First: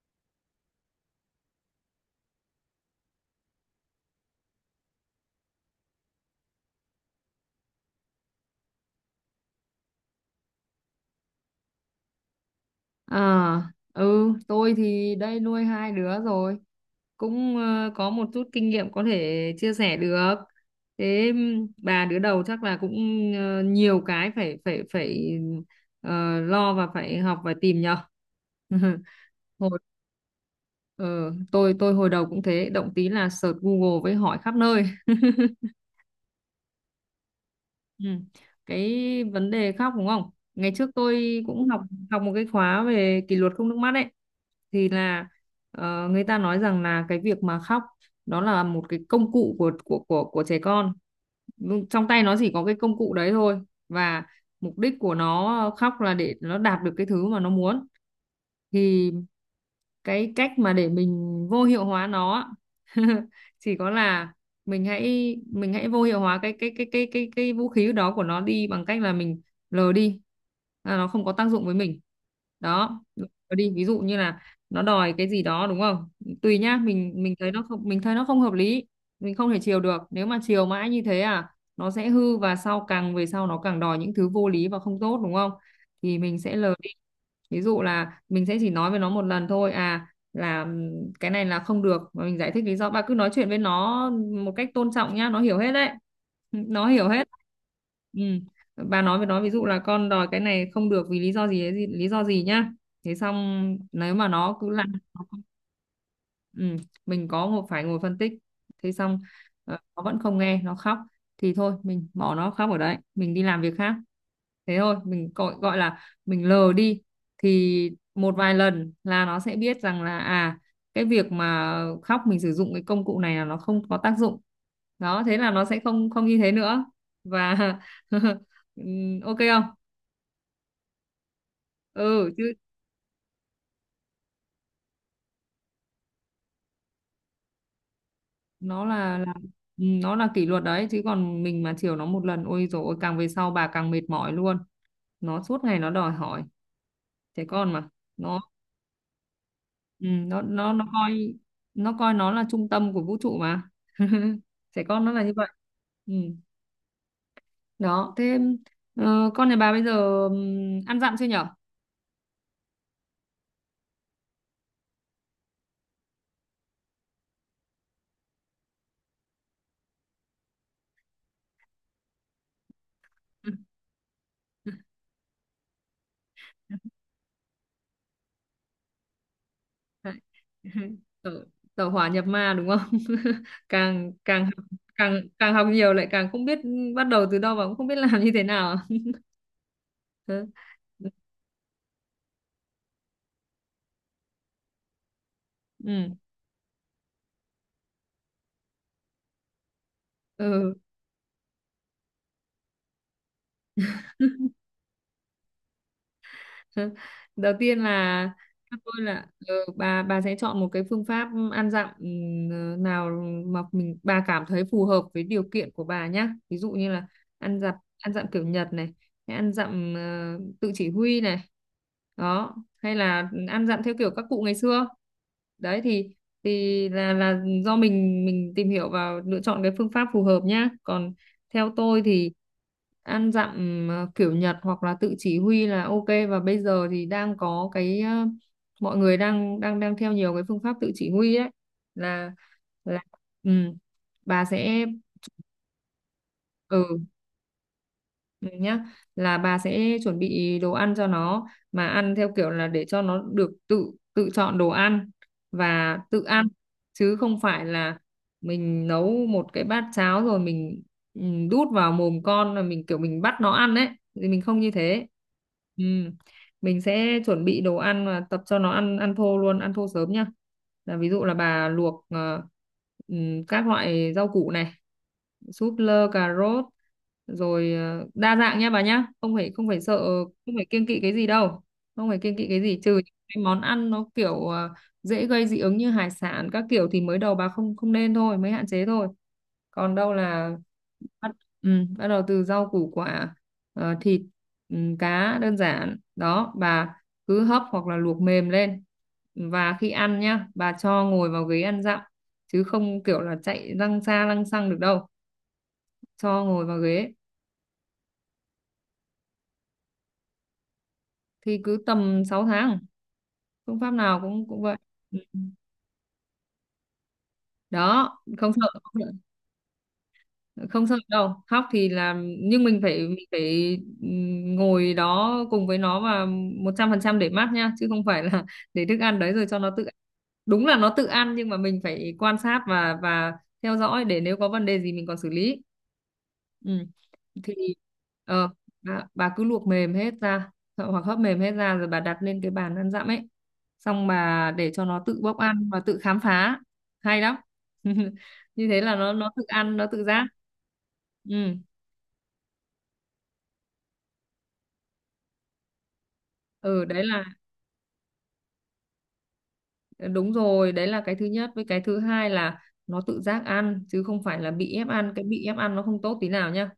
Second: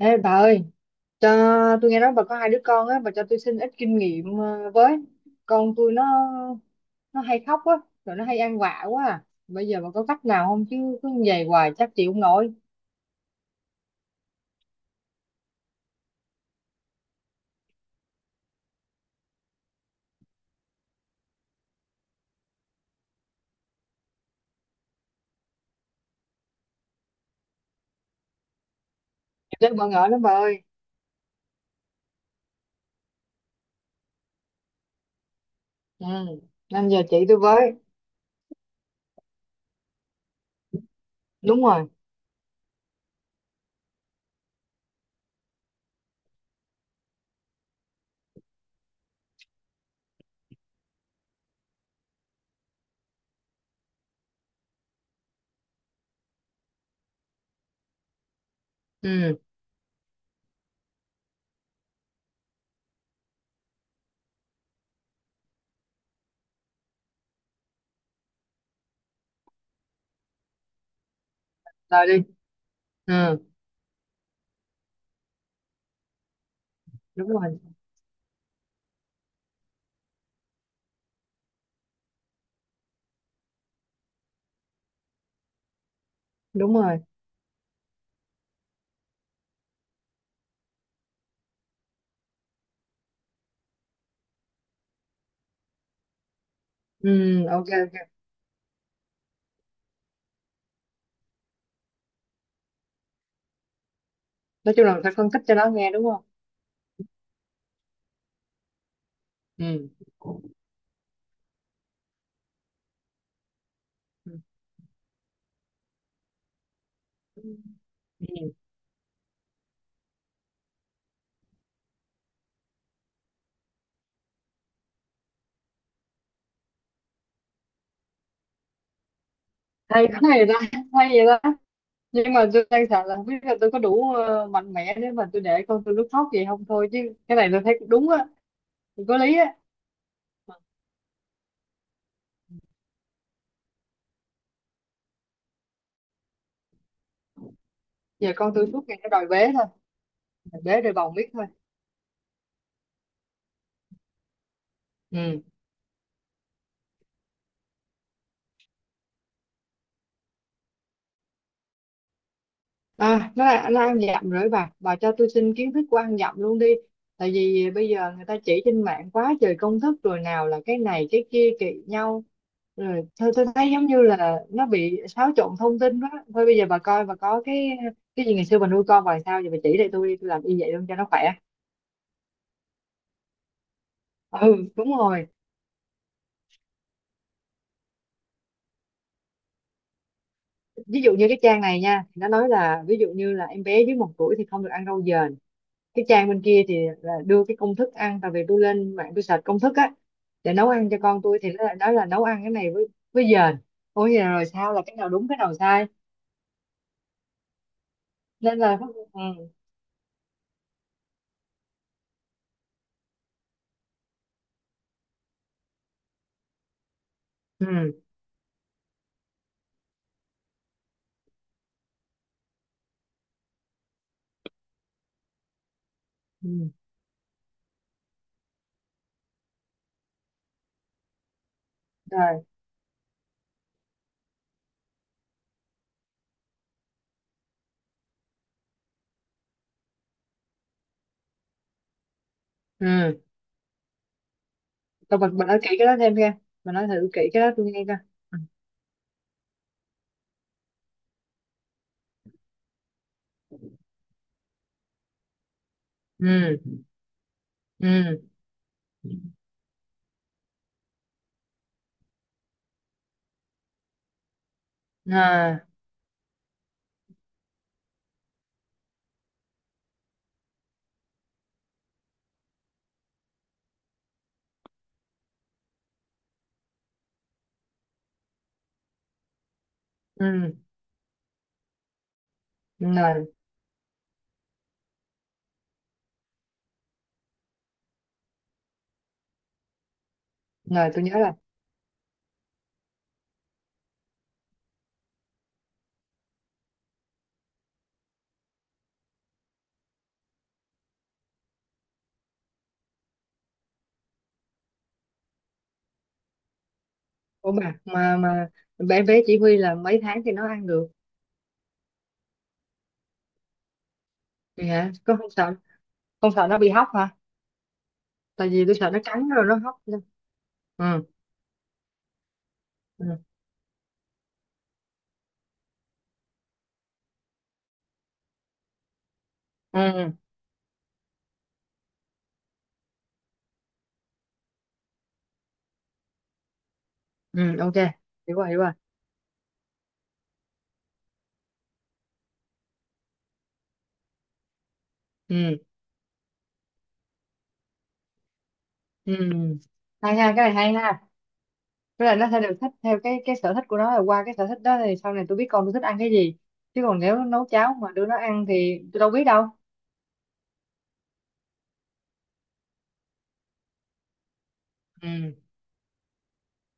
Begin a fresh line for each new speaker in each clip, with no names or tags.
Ê bà ơi, cho tôi nghe nói bà có hai đứa con á, bà cho tôi xin ít kinh nghiệm với. Con tôi nó hay khóc á, rồi nó hay ăn vạ quá à. Bây giờ bà có cách nào không chứ cứ như vậy hoài chắc chịu không nổi.
À, tôi thì đây nuôi hai đứa rồi, cũng có một chút kinh nghiệm có thể chia sẻ được. Thế bà đứa đầu chắc là cũng nhiều cái phải phải phải lo và phải học và tìm nhờ.
Rất
Hồi
bỡ ngỡ lắm bà ơi.
ờ, tôi hồi đầu cũng thế, động tí là search Google với hỏi khắp nơi.
Ừ, nên giờ chị tôi với.
Ừ. Cái vấn đề khóc đúng không? Ngày trước tôi
Đúng
cũng học
rồi.
học một cái khóa về kỷ luật không nước mắt ấy, thì là người ta nói rằng là cái việc mà khóc đó là một cái công cụ của trẻ con. Nhưng trong tay nó chỉ có cái công cụ đấy thôi, và mục đích của nó khóc là để nó đạt được cái thứ mà nó muốn. Thì
Ừ,
cái cách mà để mình vô hiệu hóa nó á, chỉ có là mình hãy vô hiệu hóa cái vũ khí đó của nó đi, bằng cách là mình lờ đi, là nó không có tác dụng với mình.
rồi đi.
Đó, lờ
Ừ,
đi. Ví dụ như là nó đòi cái gì đó đúng không, tùy nhá, mình
đúng
mình thấy
rồi.
nó không mình thấy nó không hợp lý, mình không thể chiều được, nếu mà chiều mãi như thế à, nó sẽ hư và sau càng về sau nó càng đòi những thứ vô lý và không tốt đúng không, thì mình sẽ lờ
Đúng
đi.
rồi.
Ví dụ là mình sẽ chỉ nói với nó một lần thôi à, là cái này là không được và mình giải thích lý do. Bà cứ nói chuyện với nó một cách tôn trọng nhá, nó hiểu hết đấy. Nó hiểu
Ừ,
hết.
ok ok.
Ừ. Bà nói với nó ví dụ là con đòi cái này không được vì lý do gì lý do gì nhá. Thế xong nếu mà nó cứ
Nói chung
làm.
là phải phân tích cho nó nghe đúng không?
Ừ. Mình có ngồi phân tích. Thế xong
Ừ.
nó vẫn không nghe, nó khóc, thì thôi mình bỏ nó khóc ở đấy, mình đi làm việc khác. Thế thôi mình gọi gọi là mình lờ đi. Thì một
Ừ.
vài lần là nó sẽ biết rằng là à, cái việc mà khóc, mình sử dụng cái công cụ này là nó không có tác dụng. Đó thế là nó sẽ không không như thế nữa. Và ok không.
Hay quá vậy ta, hay vậy ta.
Ừ
Nhưng
chứ.
mà tôi đang sợ là không biết là tôi có đủ mạnh mẽ để mà tôi để con tôi nó khóc vậy không thôi chứ. Cái này tôi thấy cũng đúng á,
nó
cũng có
là là
lý á.
nó là kỷ luật đấy chứ, còn mình mà chiều nó một lần ôi rồi ôi, càng về sau bà càng mệt mỏi luôn, nó suốt ngày nó đòi hỏi, trẻ con mà.
Giờ
Nó
con tôi suốt ngày nó đòi bế thôi,
nó
đòi
nó
bế
nó
đòi bồng biết
coi
thôi.
nó coi nó là trung tâm của vũ trụ mà. Trẻ con nó là như
Ừ
vậy. Ừ. Đó thế con nhà bà bây giờ ăn dặm chưa nhở.
à, nó ăn dặm rồi, bà cho tôi xin kiến thức của ăn dặm luôn đi, tại vì bây giờ người ta chỉ trên mạng quá trời công thức, rồi nào là cái này cái kia kỳ nhau, rồi thôi tôi thấy giống như là nó bị xáo trộn thông tin đó. Thôi bây giờ
Ừ.
bà coi bà có cái gì ngày xưa bà nuôi con bà làm sao giờ bà chỉ lại tôi
Đấy.
đi, tôi làm y vậy luôn cho nó khỏe.
Tẩu, tẩu hỏa nhập ma đúng không? Càng càng
Ừ,
học-
đúng
càng
rồi.
càng học nhiều lại càng không biết bắt đầu từ đâu và cũng không biết làm như thế nào.
Ví dụ như cái trang này nha thì nó nói là ví dụ như là em bé dưới 1 tuổi thì không được ăn rau dền, cái
Ừ.
trang bên kia thì là đưa cái công thức ăn, tại vì tôi lên mạng tôi search công thức á để nấu
Ừ.
ăn cho con tôi thì nó lại nói là nấu ăn cái này với dền. Ôi giờ rồi sao là cái nào đúng cái nào sai,
Đầu tiên là
nên
theo
là
tôi là
ừ,
bà sẽ chọn một cái phương pháp ăn dặm nào mà bà cảm thấy phù hợp với điều kiện của bà nhá, ví dụ như là
ừ,
ăn dặm kiểu Nhật này, hay ăn dặm tự chỉ huy này, đó hay là ăn dặm theo kiểu các cụ ngày xưa đấy. Thì
ừ.
là do mình tìm hiểu và lựa chọn cái phương pháp phù hợp nhá. Còn theo tôi thì
Rồi.
ăn dặm kiểu Nhật hoặc là tự chỉ huy là ok, và bây giờ thì đang có cái mọi người đang đang đang theo nhiều cái phương pháp tự chỉ huy ấy, là là
Ừ,
ừ, bà sẽ
tôi mình nói kỹ cái đó thêm nghe, mình nói
ừ.
thử kỹ cái đó tôi nghe coi.
Ừ nhá, là bà sẽ chuẩn bị đồ ăn cho nó, mà ăn theo kiểu là để cho nó được tự tự chọn đồ ăn và tự ăn,
Ừ.
chứ không phải là
Ừ.
mình nấu một cái bát cháo rồi mình ừ, đút vào mồm con, là mình kiểu mình bắt nó ăn ấy, thì mình không như thế.
Ừ. À.
Ừ. Mình sẽ chuẩn bị đồ ăn và tập cho nó ăn ăn thô luôn, ăn thô sớm nhá. Là ví dụ là bà luộc ừ, các loại rau củ này, súp lơ, cà rốt, rồi đa dạng nha bà nhá, không phải sợ,
Ừ.
không phải kiêng kỵ cái gì đâu, không phải kiêng kỵ cái gì, trừ những
Rồi
cái món ăn nó kiểu dễ gây dị ứng như hải sản các kiểu thì mới đầu bà không không nên, mới hạn chế thôi. Còn đâu là
rồi tôi
bắt
nhớ.
ừ, bắt đầu từ rau củ quả, thịt, cá đơn giản đó bà, cứ hấp hoặc là luộc mềm lên, và khi ăn nhá bà cho ngồi vào ghế ăn dặm, chứ không kiểu là chạy lăng xa lăng xăng được đâu, cho ngồi vào ghế.
Ủa bà mà bé bé chỉ huy là mấy tháng thì nó ăn được?
Thì cứ tầm 6 tháng, phương pháp nào cũng cũng
Thì
vậy.
hả có
Ừ.
không
Ừ.
sợ, không sợ nó bị hóc hả?
Đó,
Tại
không
vì tôi
sợ,
sợ nó cắn rồi nó hóc. Ừ.
không sợ đâu khóc thì là, nhưng
Ừ.
mình phải ngồi đó cùng với nó và 100% để mát nha, chứ không phải là để thức ăn đấy rồi cho nó tự ăn.
Ừ,
Đúng là nó tự ăn nhưng mà mình phải quan sát và theo dõi, để nếu có vấn đề gì mình còn xử lý. Ừ. Thì
ừ. Ok, hiểu
ờ,
rồi hiểu rồi.
bà cứ luộc mềm hết ra hoặc hấp mềm hết ra, rồi bà đặt lên cái bàn ăn dặm ấy, xong bà để cho nó tự bốc
Ừ.
ăn và tự khám phá. Hay lắm. Như thế là
Ừ,
nó tự ăn, nó tự
hay
giác.
ha, cái này hay ha.
ừ
Với lại nó sẽ được thích theo cái sở thích của nó, rồi qua cái sở thích đó thì sau này tôi biết con tôi thích ăn cái gì, chứ
ừ
còn
đấy
nếu
là
nấu cháo mà đưa nó ăn thì tôi đâu biết đâu.
đúng rồi, đấy là cái thứ nhất. Với cái thứ hai là nó tự giác ăn, chứ không phải là bị ép ăn. Cái
Ừ.
bị ép ăn nó không tốt tí nào nhá,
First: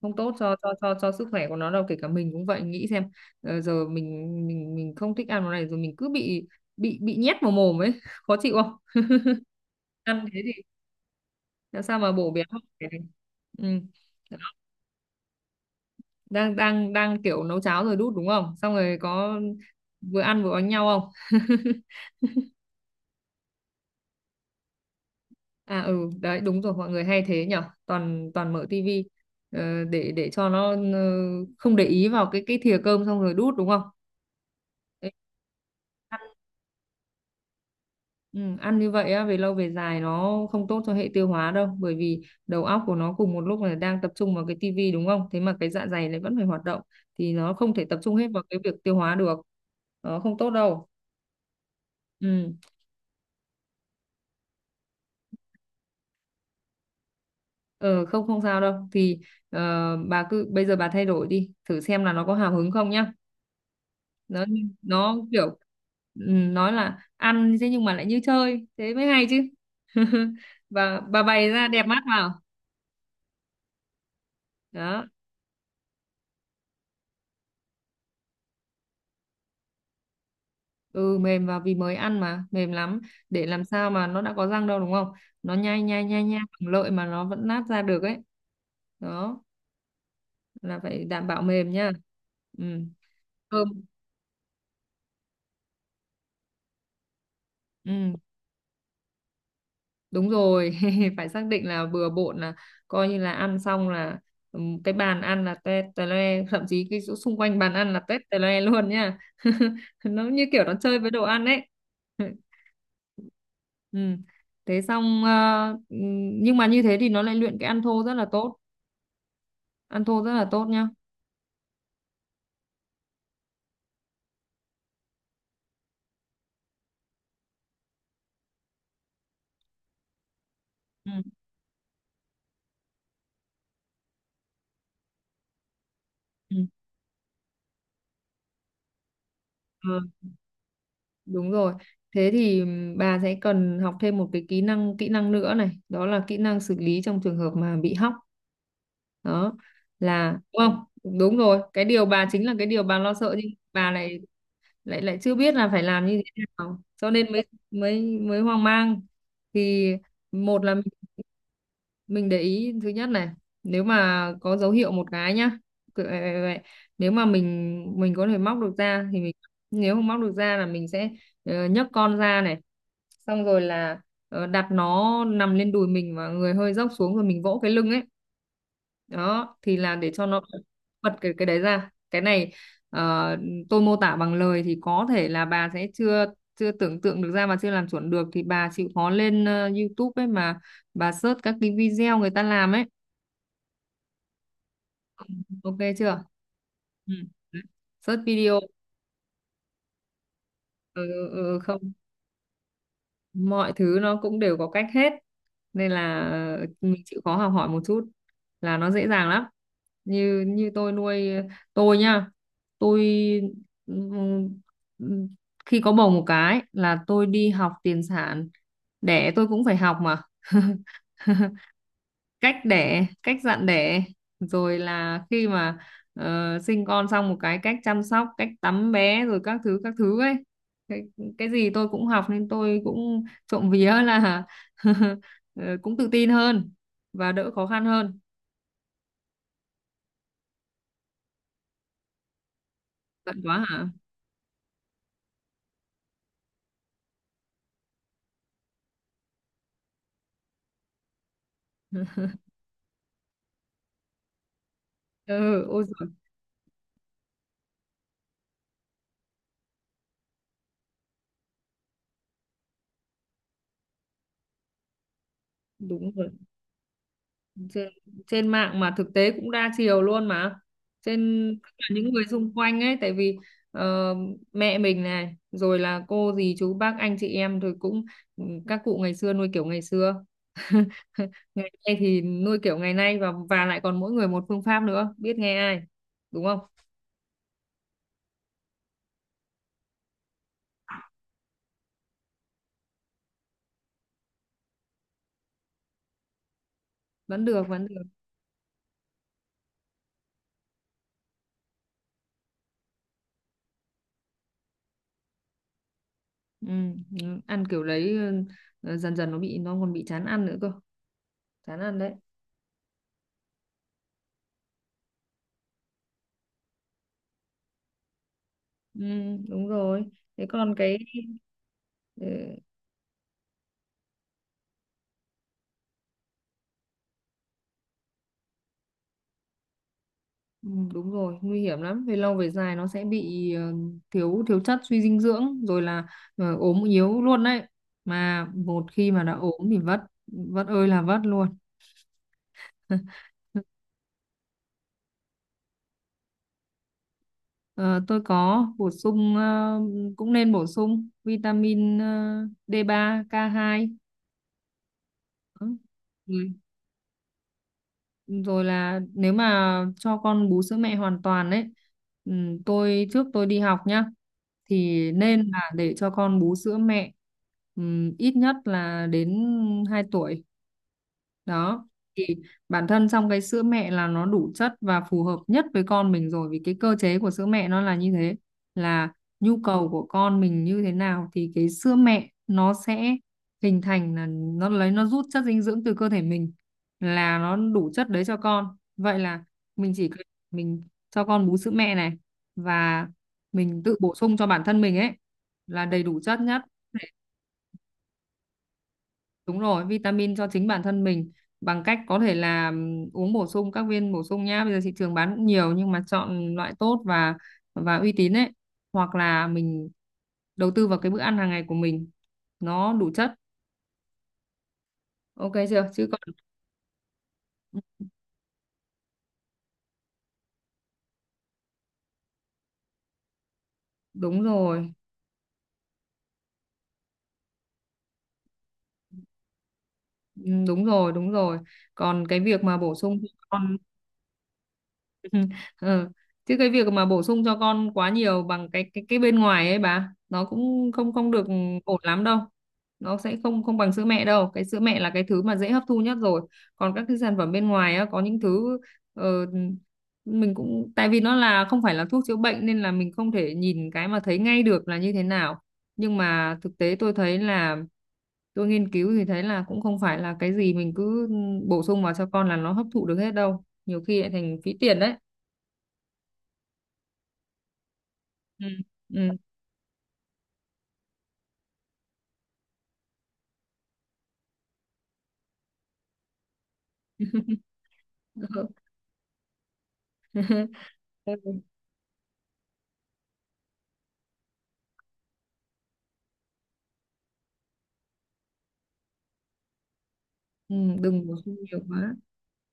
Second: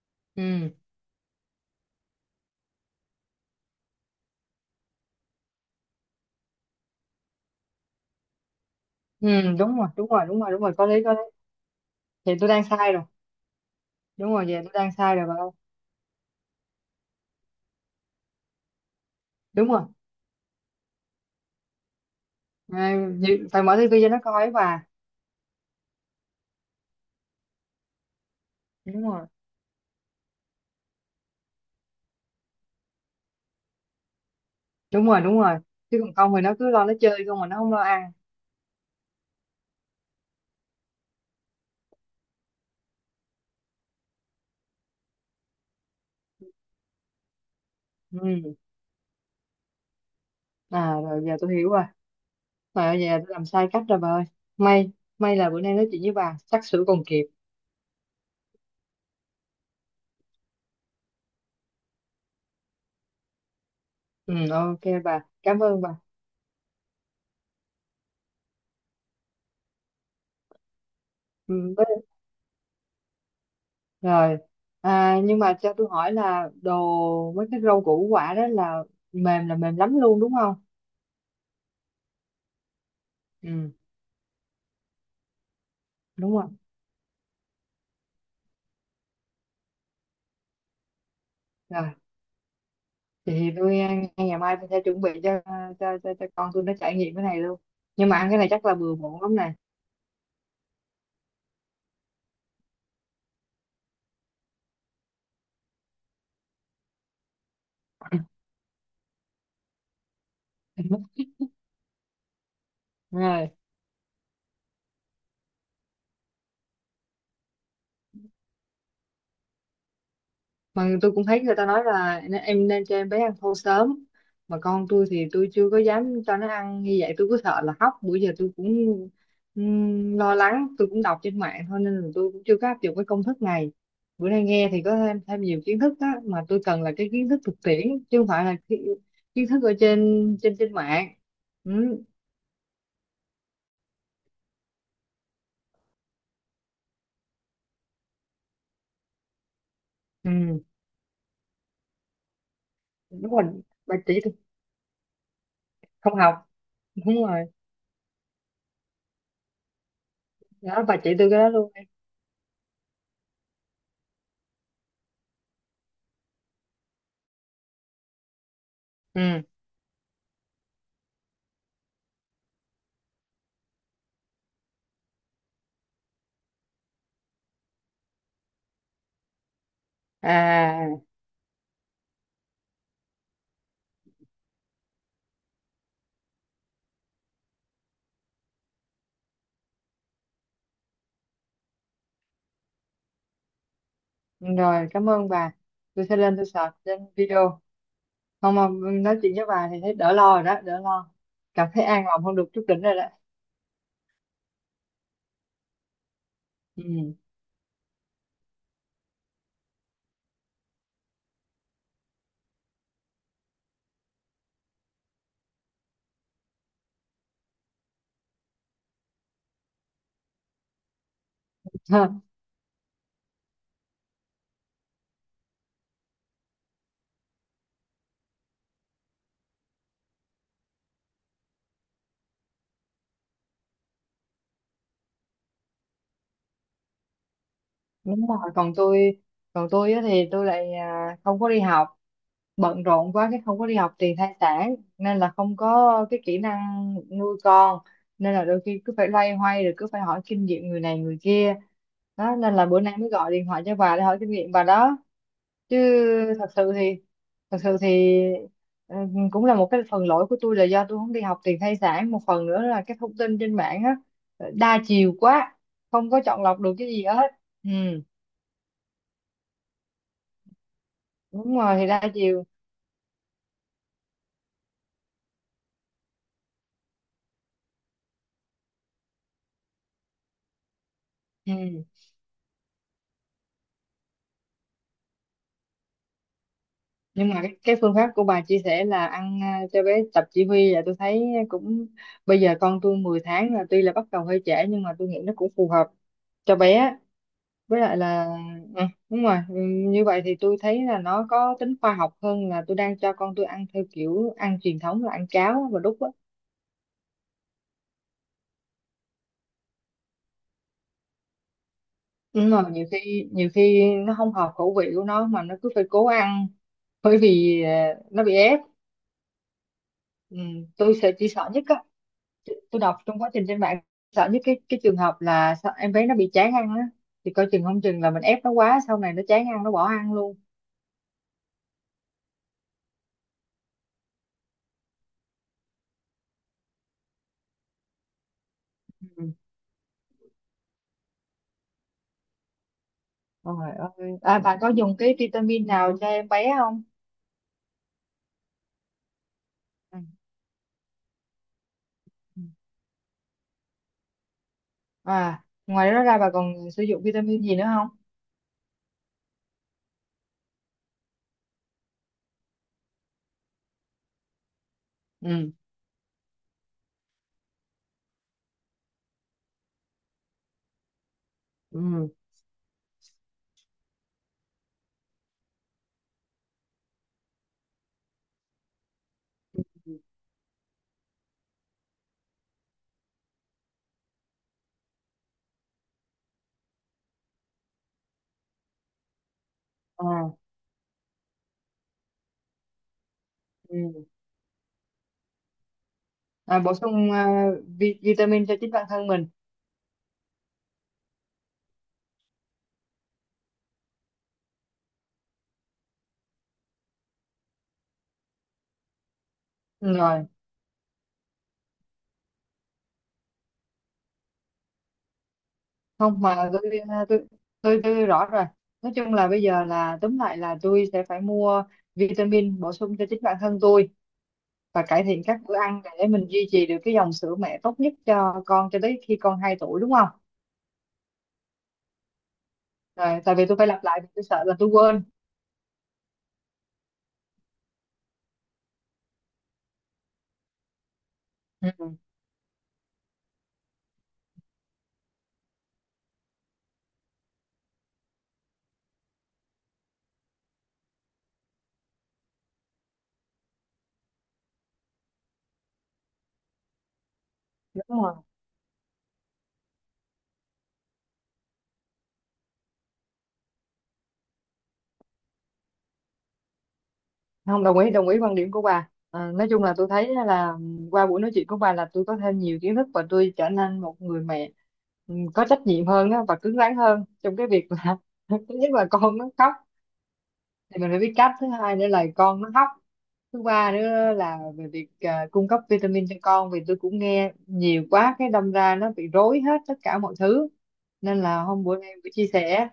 không tốt cho
Ừ.
cho sức khỏe của nó đâu, kể cả mình cũng vậy, nghĩ xem giờ mình không thích ăn món này, rồi mình cứ bị bị nhét vào mồm ấy, khó chịu không.
Ừ, đúng rồi, đúng
Ăn
rồi,
thế
đúng
thì
rồi, đúng rồi, có lý, có lý.
làm sao mà bổ
Thì
béo
tôi đang
được.
sai rồi,
Ừ.
đúng
Đó.
rồi. Về tôi đang sai rồi bà ơi.
Đang đang đang kiểu nấu cháo rồi đút đúng không, xong rồi có
Đúng rồi.
vừa ăn vừa đánh nhau không.
À, phải mở tivi cho nó coi ấy bà.
À ừ, đấy đúng rồi, mọi người hay thế nhở, toàn toàn mở tivi
Đúng rồi,
để cho nó không để ý vào cái thìa cơm xong rồi đút đúng không?
đúng
Đấy,
rồi, đúng rồi. Chứ còn
ăn,
không thì nó cứ lo nó chơi không mà nó không lo ăn.
ừ, ăn như vậy á, về lâu về dài nó không tốt cho hệ tiêu hóa đâu, bởi vì đầu óc của nó cùng một lúc là đang tập trung vào cái tivi đúng không? Thế mà cái dạ dày lại vẫn phải hoạt động, thì nó không thể tập trung hết vào
Ừ.
cái việc tiêu hóa được. Nó không tốt đâu.
À, rồi giờ tôi hiểu rồi,
Ừ.
mà bây giờ tôi làm sai cách rồi bà ơi. May may là bữa nay nói chuyện với bà xác sửa còn kịp.
Ờ, không không sao đâu. Thì bà cứ bây giờ bà thay đổi đi, thử xem là nó có hào hứng không nhá.
Ừ,
nó
ok,
nó
bà
kiểu
cảm ơn bà.
nói là ăn thế nhưng mà lại như chơi, thế mới hay chứ. Và bà bày
Ừ,
ra đẹp mắt
với-.
vào.
Rồi.
Đó.
À, nhưng mà cho tôi hỏi là đồ mấy cái rau củ quả đó là mềm lắm luôn đúng không?
Ừ, mềm vào, vì mới ăn mà mềm lắm, để làm
Ừ.
sao mà nó đã có răng đâu đúng không, nó nhai
Đúng
nhai
rồi.
bằng lợi mà nó vẫn nát ra được ấy. Đó, là phải đảm bảo mềm nha. Ừ.
Thì
Cơm.
tôi ngay ngày mai tôi sẽ chuẩn bị cho cho con tôi nó trải nghiệm cái này luôn. Nhưng
Ừ.
mà ăn cái này chắc là bừa bộn lắm nè.
Đúng rồi, phải xác định là bừa bộn, là coi như là ăn xong là cái bàn ăn là tét tè le, thậm chí cái chỗ xung quanh bàn ăn là tét tè le luôn nha. Nó như kiểu nó chơi với đồ ăn ấy.
Đúng rồi.
Ừ. Thế xong nhưng mà như thế thì nó lại luyện cái ăn thô rất là tốt, ăn thô rất là tốt nhá.
Mà tôi cũng thấy người ta nói là em nên cho em bé ăn thô sớm, mà con tôi thì tôi chưa có dám cho nó ăn như vậy, tôi cứ sợ là hóc, bữa giờ tôi cũng lo lắng. Tôi cũng
Ừ.
đọc trên mạng thôi nên là tôi cũng chưa có áp dụng cái công thức này. Bữa nay nghe thì có thêm thêm nhiều kiến thức á, mà tôi cần là cái kiến thức thực tiễn chứ không phải là kiến thức ở
Ừ.
trên trên trên mạng.
Đúng rồi.
Ừ.
Thế thì bà sẽ cần học thêm một cái kỹ năng nữa này, đó là kỹ năng xử lý trong trường hợp mà bị hóc. Đó là đúng
Ừ.
không? Đúng rồi, cái điều bà chính là cái điều bà lo
Đúng
sợ,
rồi,
nhưng bà
bà
lại
chỉ tôi.
lại lại chưa biết là phải làm
Không
như
học.
thế nào. Cho
Đúng
nên mới
rồi,
mới mới hoang mang. Thì một là
đó bà chỉ tôi cái đó luôn.
mình để ý thứ nhất này, nếu mà có dấu hiệu một cái nhá, cứ- vậy- vậy- vậy. Nếu mà mình có thể móc được ra thì mình.
Ừ.
Nếu không móc được ra là mình sẽ, nhấc con ra này. Xong rồi là, đặt nó nằm lên đùi mình và người hơi dốc xuống, rồi mình vỗ cái lưng ấy. Đó thì là để cho nó
À,
bật cái đấy ra cái này. ờ, tôi mô tả bằng lời thì có thể là bà sẽ chưa chưa tưởng tượng được ra, mà chưa làm chuẩn được thì bà chịu khó lên, YouTube ấy mà. Bà search các cái video người ta làm ấy.
rồi, cảm ơn bà.
Ok
Tôi sẽ
chưa?
lên tôi search trên
Ừ.
video.
Search
Không
video.
mà nói chuyện với bà thì thấy đỡ lo rồi đó, đỡ
Ừ,
lo.
ừ, ừ,
Cảm thấy
không.
an lòng hơn được chút đỉnh rồi đó.
Mọi thứ nó cũng đều có cách hết, nên là mình
Ừ.
chịu khó học hỏi một chút là nó dễ dàng lắm. Như như tôi nuôi, tôi nhá. Tôi, ừm, ừm, khi có bầu một cái là tôi đi học tiền sản. Đẻ tôi cũng phải học mà. Cách đẻ, cách dặn đẻ, rồi là khi mà, sinh con xong một cái, cách chăm sóc, cách tắm bé, rồi các thứ ấy. Cái, cái gì tôi cũng học, nên tôi cũng trộm vía là ờ, cũng tự tin hơn và đỡ khó khăn hơn.
Đúng rồi. Còn tôi á thì tôi lại à, không có đi học. Bận rộn quá
Bận
cái không
quá
có đi
hả?
học tiền thai sản, nên là không có cái kỹ năng nuôi con, nên là đôi khi cứ phải loay hoay rồi cứ phải hỏi kinh nghiệm người này người kia đó. Nên là bữa nay mới gọi điện thoại cho bà để hỏi kinh nghiệm bà đó
Ừ,
chứ.
ôi giời.
thật sự thì Thật sự thì ừ, cũng là một cái phần lỗi của tôi là do tôi không đi học tiền thai sản, một phần nữa là cái thông tin trên mạng á đa chiều quá, không
Đúng
có
rồi.
chọn lọc được cái gì hết. Ừ,
Trên trên mạng mà thực tế cũng đa chiều luôn mà. Trên
đúng
tức
rồi,
là
thì đa
những người
chiều.
xung quanh ấy, tại vì, ờ, mẹ mình này, rồi là cô dì chú bác anh chị em, rồi cũng ừ, các cụ ngày xưa nuôi kiểu ngày xưa. Ngày
Ừ.
nay thì nuôi kiểu ngày nay, và lại còn mỗi người một phương pháp nữa, biết nghe ai, đúng không?
Nhưng mà cái phương pháp của bà chia sẻ là ăn à, cho bé tập chỉ huy là tôi thấy cũng, bây giờ con tôi 10 tháng là tuy là bắt đầu hơi trễ nhưng mà tôi nghĩ nó cũng phù hợp cho bé.
Vẫn được,
Với
vẫn
lại
được.
là ừ, đúng rồi. Ừ, như vậy thì tôi thấy là nó có tính khoa học hơn là tôi đang cho con tôi ăn theo kiểu ăn truyền thống là ăn cháo và đút á,
Ừ, ừ, ăn kiểu đấy. Ừ, dần dần nó bị, nó còn bị chán ăn nữa cơ. Chán ăn đấy.
nhưng mà nhiều khi nó không hợp khẩu vị của nó mà nó cứ phải cố ăn, bởi vì à, nó bị ép.
Ừ, đúng rồi.
Ừ,
Thế còn
tôi
cái.
sẽ chỉ sợ nhất,
Ừ.
tôi đọc trong quá trình trên mạng, sợ nhất cái trường hợp là sao em bé nó bị chán ăn á, thì coi chừng không chừng là mình ép nó quá sau này nó chán ăn nó bỏ ăn luôn.
Ừ, đúng rồi, nguy hiểm lắm, về lâu về dài nó sẽ bị, thiếu thiếu chất, suy dinh dưỡng, rồi là, ốm yếu luôn đấy. Mà một khi mà đã
Ừ.
ốm thì vất, vất ơi là vất luôn.
Trời ơi. À, bà có dùng cái vitamin nào cho em bé không?
Ờ, tôi có bổ sung,
Ừ.
cũng nên bổ sung vitamin,
Ừ.
D3K2.
À, ngoài đó ra bà
Ừ.
còn sử dụng vitamin gì nữa không?
Rồi là nếu mà cho con bú sữa mẹ hoàn toàn đấy. Ừ, tôi trước tôi đi học nhá, thì nên
Ừ.
là để cho con bú sữa mẹ. Ừ, ít nhất là đến 2 tuổi đó.
Ừ.
Thì bản thân trong cái sữa mẹ là nó đủ chất và phù hợp nhất với con mình rồi, vì cái cơ chế của sữa mẹ nó là như thế. Là nhu cầu của con mình như thế nào thì cái sữa mẹ nó sẽ hình thành, là nó lấy, nó rút chất dinh dưỡng từ cơ thể mình, là nó đủ chất đấy cho con. Vậy là mình chỉ cần
À,
mình cho con bú sữa mẹ này, và mình tự
ừ.
bổ sung cho bản thân mình ấy là đầy đủ chất
À,
nhất.
bổ sung à, vitamin cho chính bản thân mình.
Đúng rồi, vitamin cho chính bản thân mình, bằng cách có thể là uống bổ sung các viên bổ sung nhá. Bây giờ thị trường bán cũng nhiều, nhưng mà chọn loại tốt và uy tín ấy. Hoặc là mình
Ừ, rồi.
đầu tư vào cái bữa ăn hàng ngày của mình, nó đủ chất. Ok chưa? Chứ
Không
còn
mà tôi à, tôi tôi rõ rồi. Nói chung là bây giờ là tóm lại là tôi sẽ phải mua vitamin bổ sung cho chính bản thân tôi
đúng
và
rồi,
cải thiện các bữa ăn để mình duy trì được cái dòng sữa mẹ tốt nhất cho con cho tới khi con 2 tuổi đúng không?
đúng rồi, đúng rồi. Còn cái việc mà bổ sung
Rồi
cho
tại vì tôi phải
con.
lặp lại vì tôi sợ là tôi quên.
Ừ. Ừ. Chứ cái việc mà bổ sung cho con quá nhiều bằng cái bên ngoài ấy bà, nó cũng không không được
Ừ,
ổn lắm đâu. Nó sẽ không không bằng sữa mẹ đâu. Cái sữa mẹ là cái thứ mà dễ hấp thu nhất rồi. Còn các cái sản phẩm bên ngoài á, có những thứ, ờ, mình cũng, tại vì nó là không phải là thuốc chữa bệnh, nên là mình không thể nhìn cái mà thấy ngay được là như thế nào. Nhưng mà thực tế tôi thấy là
đúng rồi.
tôi nghiên cứu thì thấy là cũng không phải là cái gì mình cứ bổ sung vào cho con là nó hấp thụ được hết đâu, nhiều khi lại thành phí tiền đấy.
Không, đồng ý đồng ý quan điểm của
Ừ.
bà.
Ừ.
Ờ, nói chung là tôi thấy là qua buổi nói chuyện của bà là tôi có thêm nhiều kiến thức và tôi trở nên một người mẹ ừ, có trách nhiệm hơn á và cứng rắn hơn trong cái việc là thứ
Ừ.
nhất là con nó khóc thì mình phải biết cách, thứ hai nữa là con nó khóc, thứ ba nữa là về việc à, cung cấp vitamin cho con, vì tôi cũng nghe nhiều quá cái đâm ra nó bị rối hết tất cả mọi thứ.
Ừ,
Nên
đừng bổ
là
sung
hôm bữa
nhiều
nay buổi
quá.
chia sẻ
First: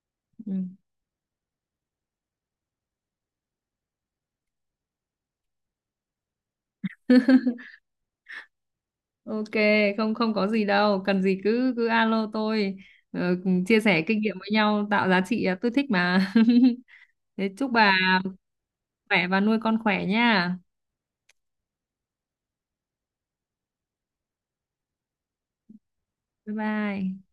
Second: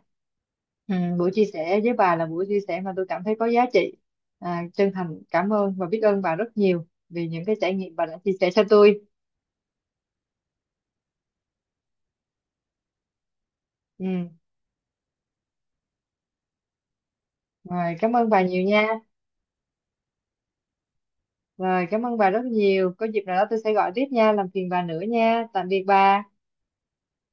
Ừ.
ừ, buổi chia sẻ với bà là buổi chia sẻ mà tôi cảm thấy có giá trị. À, chân thành cảm ơn và biết ơn bà rất nhiều vì những cái trải nghiệm bà đã chia sẻ cho tôi.
Ok, không không có gì đâu, cần gì cứ cứ alo tôi, cùng chia sẻ kinh
Ừ.
nghiệm với nhau tạo giá trị, à, tôi thích mà. Thế chúc
Rồi cảm
bà
ơn bà nhiều nha.
khỏe và nuôi con khỏe nha.
Rồi cảm ơn bà rất nhiều, có dịp nào đó tôi sẽ gọi tiếp nha, làm phiền bà nữa nha, tạm biệt bà.
Bye bye.